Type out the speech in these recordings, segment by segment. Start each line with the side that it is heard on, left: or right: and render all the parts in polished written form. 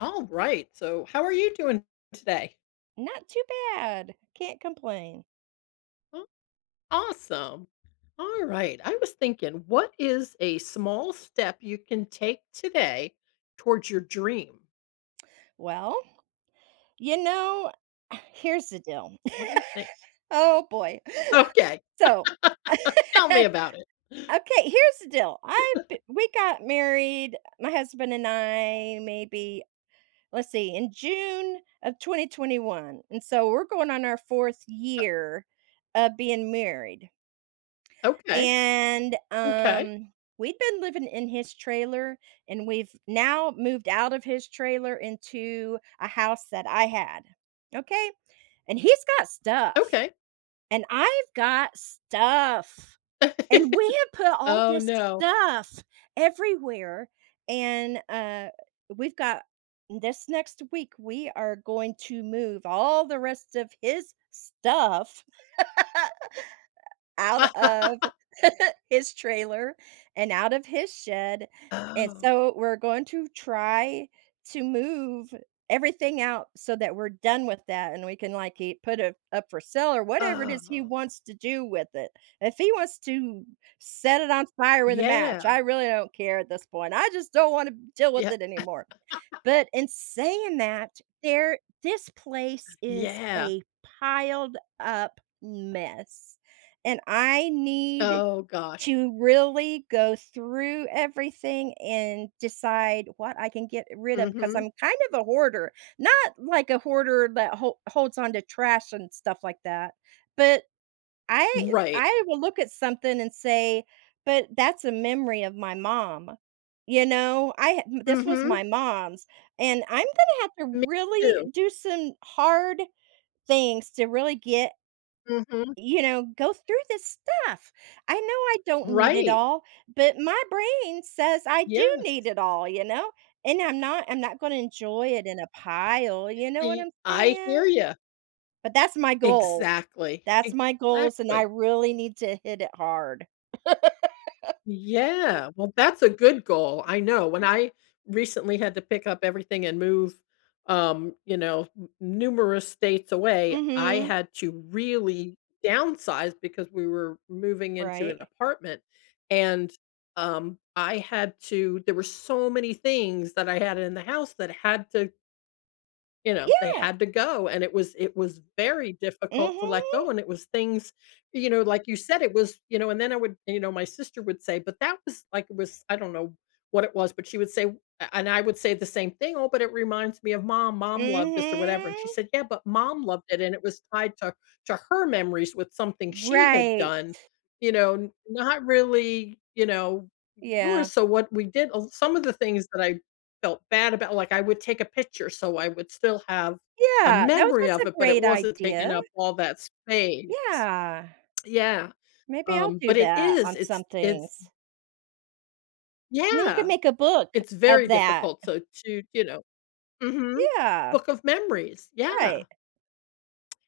left: All right. So, how are you doing today?
right: Not too bad. Can't complain.
left: Oh, awesome. All right. I was thinking, what is a small step you can take today towards your dream?
right: Well, you know, here's the deal.
left: What do you think?
right: Oh boy.
left: Okay.
right: So, okay,
left: Tell me about it.
right: here's the deal. I We got married, my husband and I, maybe let's see, in June of 2021, and so we're going on our fourth
left: Uh,
right: year of being married.
left: Okay.
right: And
left: Okay.
right: We'd been living in his trailer and we've now moved out of his trailer into a house that I had. Okay? And he's got stuff
left: Okay.
right: and I've got stuff. And we have put all
left: Oh,
right: this
left: no.
right: stuff everywhere and we've got this next week we are going to move all the rest of his stuff. Out of his trailer and out of his shed, and
left: oh,
right: so we're going to try to move everything out so that we're done with that and we can, like, e put it up for sale or whatever it is he
left: oh,
right: wants to do with it. If he wants to set it on fire with a match,
left: yeah.
right: I really don't care at this point. I just don't wanna deal with
left: Yeah.
right: it anymore. But in saying that, there this place is
left: Yeah.
right: a piled up mess and I need
left: Oh, gosh.
right: to really go through everything and decide what I can get rid of because
left: Mm-hmm.
right: I'm kind of a hoarder, not like a hoarder that holds on to trash and stuff like that, but I
left: Right.
right: I will look at something and say, "But that's a memory of my mom." You know, I ha This was my
left: Mm-hmm.
right: mom's, and I'm gonna have to
left: Me
right: really
left: too.
right: do some hard things to really get
left: Mm-hmm.
right: go through this stuff. I know I don't need it
left: Right.
right: all, but my brain says I do
left: Yes.
right: need it all, And I'm not going to enjoy it in a pile, you know what
left: E
right: I'm
left: I
right: saying?
left: hear you.
right: But that's my goal.
left: Exactly,
right: That's my goals and I
left: exactly.
right: really need to hit it hard.
left: Yeah, well, that's a good goal, I know. When I recently had to pick up everything and move, you know, n numerous states away, I
right: Mhm.
left: had to really downsize because we were moving into an
right: Right.
left: apartment, and, I had to there were so many things that I had in the house that had to You know, they
right: Yeah.
left: had to go, and it was very difficult to let
right: Mhm.
left: go, and it was things, like you said, it was, you know, and then I would, my sister would say, but that was like it was, I don't know what it was, but she would say, and I would say the same thing, oh, but it reminds me of mom. Mom loved this or whatever. And she
right: Mhm.
left: said, yeah, but mom loved it. And it was tied to her memories with something she had
right: Right.
left: done, not really,
right: Yeah.
left: yours. So what we did, some of the things that I felt bad about like, I would take a picture so I would still have a memory
right: That's
left: of
right: a
left: it, but it
right: great
left: wasn't taking
right: idea.
left: up all that space.
right: Yeah.
left: Yeah,
right: Maybe I'll do
left: but it
right: that
left: is,
right: on some
left: it's
right: things. And then you can
left: yeah,
right: make a book
left: it's
right: of
left: very
right: that.
left: difficult so to, Mhm.
right: Yeah,
left: Book of memories, yeah,
right: right.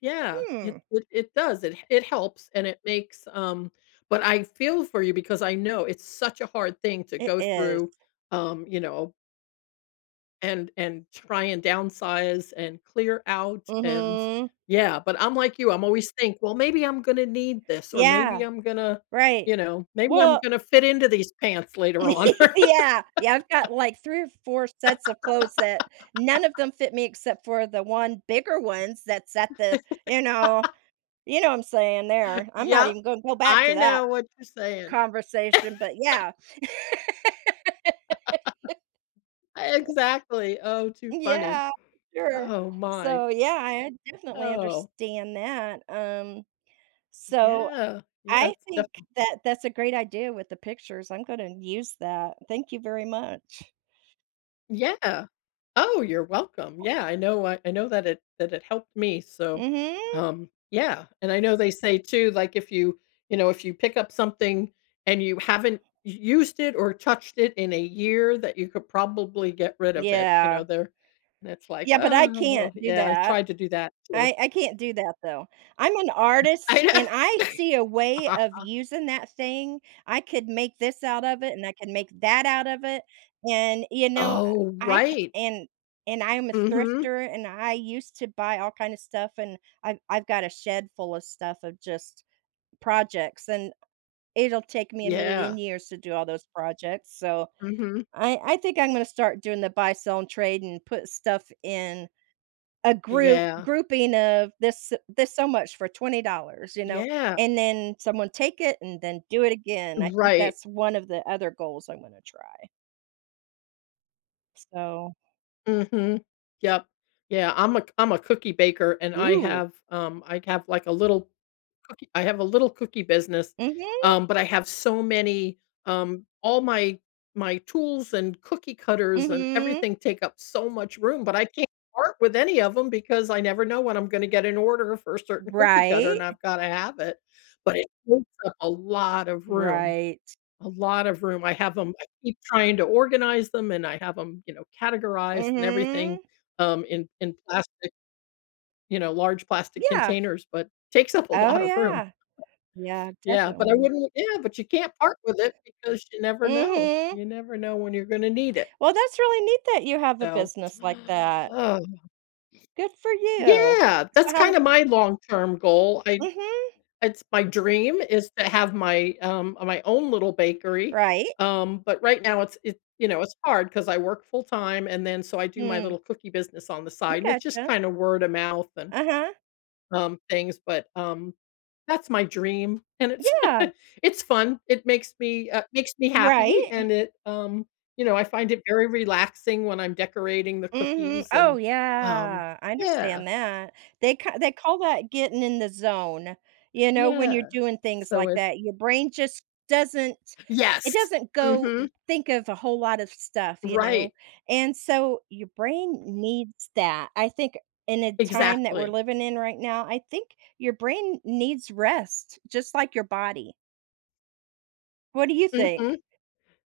left: yeah,
right: Hmm,
left: it does, it helps and it makes. But I feel for you because I know it's such a hard thing to
right: it
left: go
right: is.
left: through, um, you know, and try and downsize and clear out and
right: Mhm.
left: yeah, but I'm like you, I'm always think, "Well, maybe I'm gonna need this or maybe
right: Yeah,
left: I'm gonna"
right: right.
left: "maybe I'm
right: Well,
left: gonna fit into these pants later on."
right: yeah, yeah, I've got, like, 3 or 4 sets of clothes that none of them fit me except for the one bigger ones that's at the you know you know what I'm saying there. I'm not
left: Yep,
right: even gonna go back to
left: I
right: that
left: know what you're saying.
right: conversation, but yeah.
left: Exactly. Oh, too funny.
right: Yeah, sure.
left: Oh my.
right: So, yeah, I definitely
left: Oh,
right: understand that. So
left: yeah. Yeah,
right: I
left: it's
right: think that that's a great idea with the pictures. I'm gonna use that. Thank you very much.
left: Yeah. Oh, you're welcome. Yeah, I know I know that it helped me, so,
right: Mhm.
left: yeah, and I know they say too, like, if you you know, if you pick up something and you haven't used it or touched it in a year, that you could probably get rid of it,
right: Yeah.
left: there, and it's like,
right: Yeah, but I
left: "Oh,"
right: can't do
left: yeah, I
right: that.
left: tried to do that too.
right: I can't do that, though. I'm an
left: I
right: artist,
left: know.
right: and I see a way of using that thing. I could make this out of it, and I can make that out of it, and, you know,
left: Oh,
right: I c
left: right.
right: and I'm a
left: Mhm.
right: thrifter, and I used to buy all kind of stuff, and I've got a shed full of stuff of just projects, and it'll take me a million
left: Yeah.
right: years to do all those projects, so
left: Mhm.
right: I think I'm gonna start doing the buy, sell, and trade and put stuff in a
left: Yeah.
right: grouping of this so much for $20, you know,
left: Yeah.
right: and then someone take it and then do it again. I think
left: Right.
right: that's one of the other goals I'm gonna try. So
left: Mhm. Yep. Yeah, I'm a cookie baker, and
right: Ooh.
left: I have, like, a little cookie I have a little cookie business,
right: Mhm,
left: but I have so many, all my tools and cookie cutters and
right: mhm.
left: everything take up so much room, but I can't part with any of them because I never know when I'm gonna get an order for a certain cookie cutter,
right: Right,
left: and I've gotta have it, but it takes up a lot of room.
right: right.
left: A lot of room. I have them. I keep trying to organize them, and I have them, categorized and everything,
right: Mhm.
left: in plastic, large plastic
right: Yeah.
left: containers, but takes up a
right: Oh,
left: lot of room.
right: yeah. Yeah,
left: Yeah, but I
right: definitely.
left: wouldn't yeah, but you can't part with it because you never know.
right: Mhm.
left: You never know when you're gonna need it.
right: Well, that's really neat that you have a
left: So,
right: business like that.
left: oh,
right: Good for you.
left: yeah,
right: So
left: that's
right: how
left: kinda my long-term goal. I
right: mhm,
left: It's my dream is to have my, own little bakery,
right: right.
left: but right now it's it you know, it's hard because I work full time and then so I do my
right: Hmm.
left: little cookie business on the
right: I
left: side, and it's just
right: gotcha.
left: kinda word of mouth and,
right: Uh-huh.
left: things, but, that's my dream, and it's
right: Yeah,
left: it's fun. It makes me
right: right.
left: happy, and it, I find it very relaxing when I'm decorating the
right: Mhm.
left: cookies
right: Oh,
left: and, um
right: yeah. I
left: Yeah,
right: understand that. They call that getting in the zone, you know, when
left: yeah,
right: you're doing things
left: so
right: like
left: it
right: that. Your brain just doesn't it
left: Yes.
right: doesn't go
left: Mhm.
right: think of a whole lot of stuff, you know,
left: Right.
right: and so your brain needs that. I think in a time that we're
left: Exactly.
right: living in right now, I think your brain needs rest just like your body. What do you
left: Mhm.
right: think?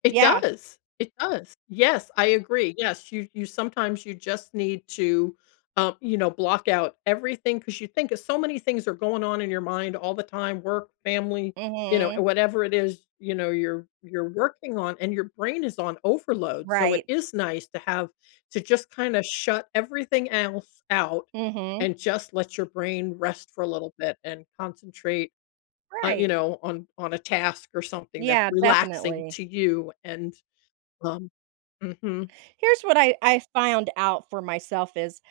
left: It
right: Yeah.
left: does. It does. Yes, I agree. Yes, you sometimes you just need to, block out everything because you think so many things are going on in your mind all the time, work, family,
right: Mhm.
left: whatever it is, you're working on and your brain is on overload. So it
right: Right.
left: is nice to have to just kinda shut everything else out
right: Mhm.
left: and just let your brain rest for a little bit and concentrate
right: Right.
left: on a task or something that's
right: Yeah,
left: relaxing
right: definitely.
left: to you and, um mhm,
right: Here's what I found out for myself is,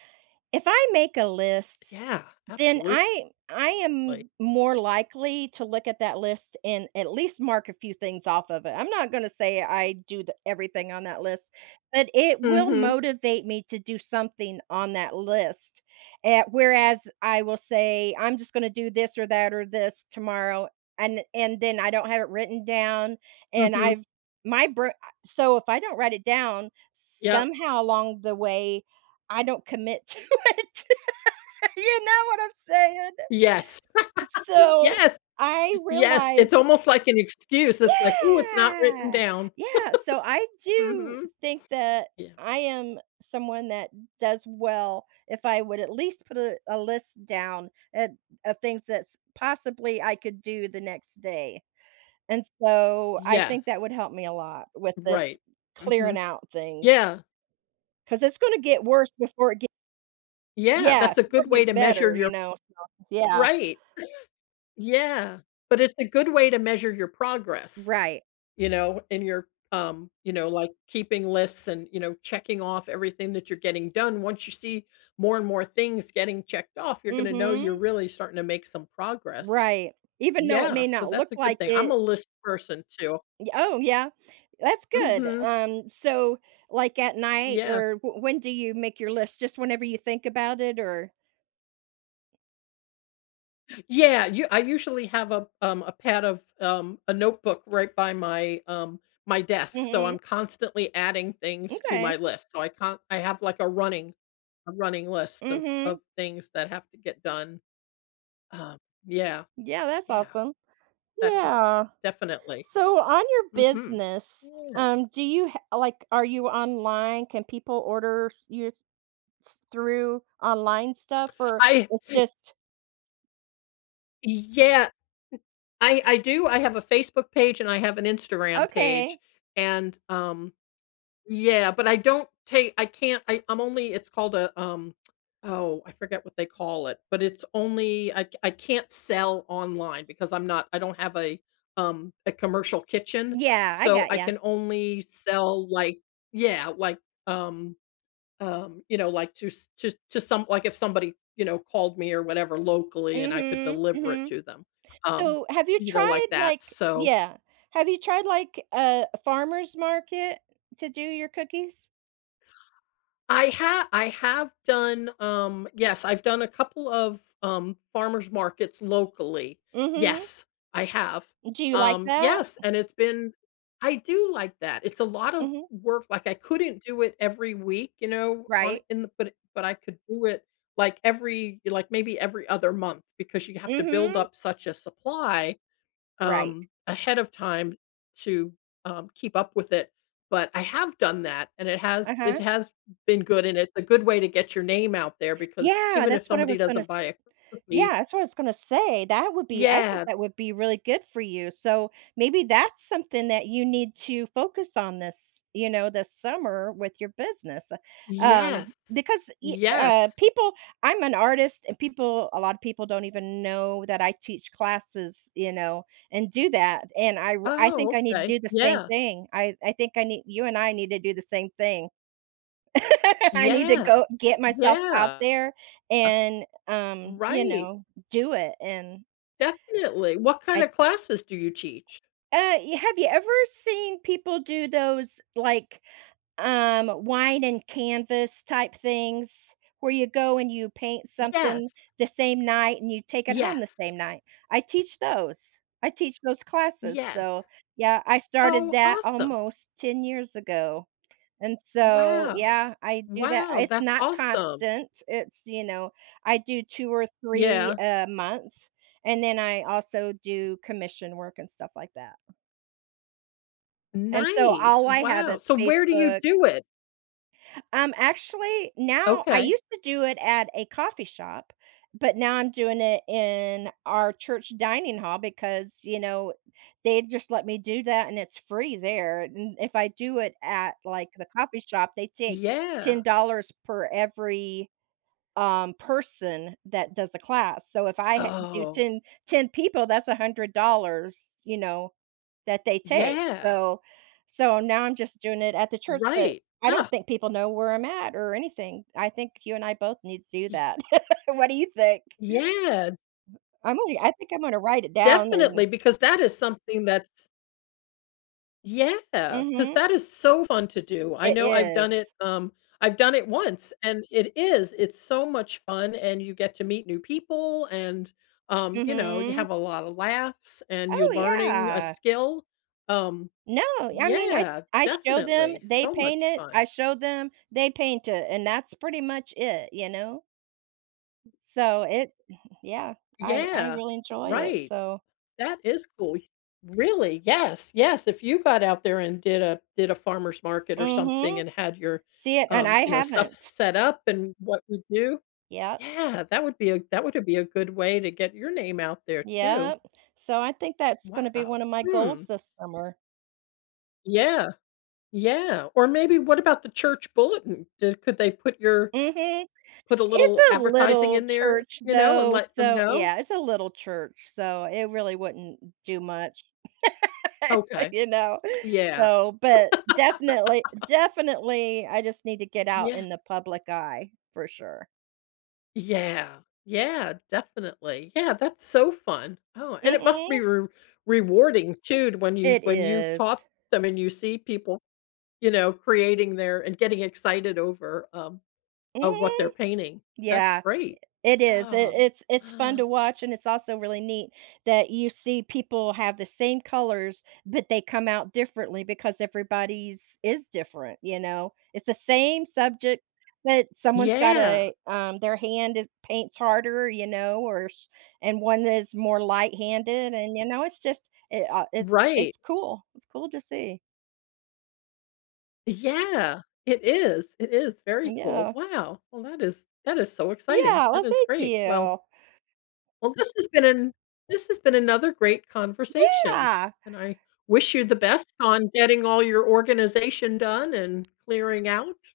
right: if I make a list
left: yeah,
right: then
left: absolutely.
right: I am more likely to look at that list and at least mark a few things off of it. I'm not going to say I do the, everything on that list, but it will
left: Mhm,
right: motivate me to do something on that list. Whereas I will say I'm just going to do this or that or this tomorrow, and then I don't have it written down, and
left: mhm,
right: my bro- so if I don't write it down
left: yep.
right: somehow along the way, I don't commit to it. You know what I'm saying?
left: Yes,
right: So,
left: yes,
right: I
left: yes, it's
right: realized
left: almost like an excuse, it's like, oh, it's not written
right: Yeah!
left: down."
right: Yeah, so I do
left: Mhm,
right: think that
left: yeah.
right: I am someone that does well if I would at least put a list down at of things that's possibly I could do the next day, and so I think
left: Yes,
right: that would help me a lot with this
left: right.
right: clearing
left: Mhm,
right: out things
left: yeah,
right: because it's gonna get worse before it gets
left: yeah,
right: Yeah,
left: that's a
right: before it
left: good way
right: gets
left: to measure
right: better, you
left: your
right: know, so Yeah.
left: right, yeah, but it's a good way to measure your progress.
right: Right.
left: You know, and you're, like keeping lists and, checking off everything that you're getting done. Once you see more and more things getting checked off, you're going to know you're
right: Mhm.
left: really starting to make some progress.
right: Right. Even though it
left: Yeah,
right: may
left: so
right: not look
left: that's a good
right: like
left: thing. I'm a
right: it
left: list person too.
right: Y oh, yeah. That's good.
left: Mhm.
right: So, like, at night
left: Yeah.
right: or w when do you make your list? Just whenever you think about it or
left: Yeah, you I usually have a pad of a notebook right by my desk, so
right: Mhm.
left: I'm constantly adding things to
right: Okay.
left: my list. So I can't I have like a running list of
right: Mhm.
left: things that have to get done. Um, yeah,
right: Yeah, that's
left: yeah,
right: awesome.
left: that helps,
right: Yeah.
left: definitely.
right: So, on your
left: Mhm.
right: business,
left: Yeah.
right: do you ha like, are you online? Can people order s your s through online stuff or
left: I
right: it's just
left: yeah, I do, I have a Facebook page and I have an Instagram
right: Okay.
left: page, and, yeah, but I don't take I can't I'm only it's called a, oh, I forget what they call it, but it's only I can't sell online because I don't have a commercial kitchen,
right: Yeah, I
left: so
right: got
left: I
right: ya.
left: can only sell, like yeah, like, um like to s to some like if somebody, called me or whatever locally and I could
right: Mhm.
left: deliver it
right: Mhm.
left: to them, um,
right: So, have you tried,
left: like that,
right: like
left: so
right: yeah. Have you tried, like, a farmer's market to do your cookies?
left: I have done, yes, I've done a couple of, farmers markets locally.
right: Mhm.
left: Yes, I have.
right: Do you like that?
left: Yes, and it's been I do like that. It's a lot of
right: Mhm.
left: work, like, I couldn't do it every week, you know, on
right: Right.
left: in the but I could do it, like, every like, maybe every other month because you have to build
right: Mhm.
left: up such a supply
right: Right.
left: ahead of time to, keep up with it, but I have done that, and it has it
right: Uh-huh.
left: has been good, and it's a good way to get your name out there because
right: Yeah,
left: even if
right: that's what I
left: somebody
right: was gonna
left: doesn't buy a
right: Yeah,
left: cookie.
right: that's what I was gonna say. That would be I think
left: Yeah.
right: that would be really good for you. So maybe that's something that you need to focus on this, you know, this summer with your business.
left: Yes. Yes.
right: People, I'm an artist, and people, a lot of people don't even know that I teach classes, you know, and do that. I think
left: Oh,
right: I need to
left: okay.
right: do the same
left: Yeah.
right: thing. I think I need you and I need to do the same thing. I need to
left: Yeah.
right: go get myself out
left: Yeah.
right: there and, you
left: Right.
right: know, do it, and
left: Definitely. What kind
right: I
left: of classes do you teach?
right: y have you ever seen people do those, like, wine and canvas type things where you go and you paint something
left: Yes.
right: the same night and you take it home the
left: Yes.
right: same night? I teach those. I teach those classes,
left: Yes.
right: so, yeah, I started
left: Oh,
right: that
left: awesome.
right: almost 10 years ago. And so,
left: Wow.
right: yeah, I do that.
left: Wow,
right: It's
left: that's
right: not
left: awesome.
right: constant. It's, you know, I do 2 or 3
left: Yeah.
right: a month, and then I also do commission work and stuff like that. And so
left: Nice.
right: all I have
left: Wow.
right: is
left: So where do you
right: Facebook.
left: do it?
right: Actually, now I
left: Okay.
right: used to do it at a coffee shop, but now I'm doing it in our church dining hall because, you know, they just let me do that and it's free there. And if I do it at like the coffee shop, they take
left: Yeah.
right: $10 per every person that does a class. So if I do
left: Oh,
right: 10 people, that's $100, you know, that they take,
left: yeah.
right: so so now I'm just doing it at the church, but
left: Right.
right: I don't
left: Ah,
right: think people know where I'm at or anything. I think you and I both need to do
left: y
right: that. What do you think?
left: yeah,
right: I think I'm gonna write it down and
left: definitely, because that is something that's Yeah, because
right: mhm,
left: that is so fun to do. I
right: it
left: know
right: is.
left: I've done it once, and it is, it's so much fun, and you get to meet new people, and, you
right: Mhm.
left: have a lot of laughs, and you're
right: Oh,
left: learning a
right: yeah.
left: skill. Um,
right: No, I mean,
left: yeah,
right: I show them,
left: definitely,
right: they
left: so much
right: paint it,
left: fun.
right: I show them, they paint it, and that's pretty much it, you know? So it yeah, I
left: Yeah,
right: really enjoy it,
left: right,
right: so
left: that is cool. Y Really, yes, yes, if you got out there and did a farmer's market or something
right: Mhm.
left: and had your,
right: See it and I
left: stuff
right: haven't.
left: set up and what you do.
right: Yep,
left: Yeah, that would be a good way to get your name out there too.
right: yep. So I think that's gonna be
left: Wow.
right: one of my goals
left: Hmm.
right: this summer.
left: Yeah. Yeah. Or maybe what about the church bulletin? Could they put your
right: Mhm.
left: put a
right: It's
left: little
right: a
left: advertising
right: little
left: in there,
right: church
left: you know, and
right: though,
left: let them
right: so
left: know?
right: yeah, it's a little church, so it really wouldn't do much,
left: Okay.
right: you know?
left: Yeah.
right: So, but definitely, I just need to get out
left: Yeah.
right: in the public eye for sure.
left: Yeah. Yeah, definitely. Yeah, that's so fun. Oh, and it must
right: Mhm.
left: be rewarding too to when you
right: It
left: when you've
right: is.
left: taught them and you see people, you know, creating their and getting excited over Of what
right: Mhm.
left: they're painting. That's
right: Yeah.
left: great.
right: It is.
left: Oh.
right: It's fun to watch, and it's also really neat that you see people have the same colors, but they come out differently because everybody's is different, you know? It's the same subject, but someone's got
left: Yeah.
right: a, their hand it paints harder, you know, or sh and one is more light-handed, and, you know, it's just
left: Right.
right: it's cool. It's cool to see.
left: Yeah. It is very cool.
right: Yeah.
left: Wow. Well, that is so exciting.
right: Yeah,
left: That
right: well,
left: is
right: thank
left: great. Well
right: you.
left: well, this has been another great conversation,
right: Yeah.
left: and I wish you the best on getting all your organization done and clearing out.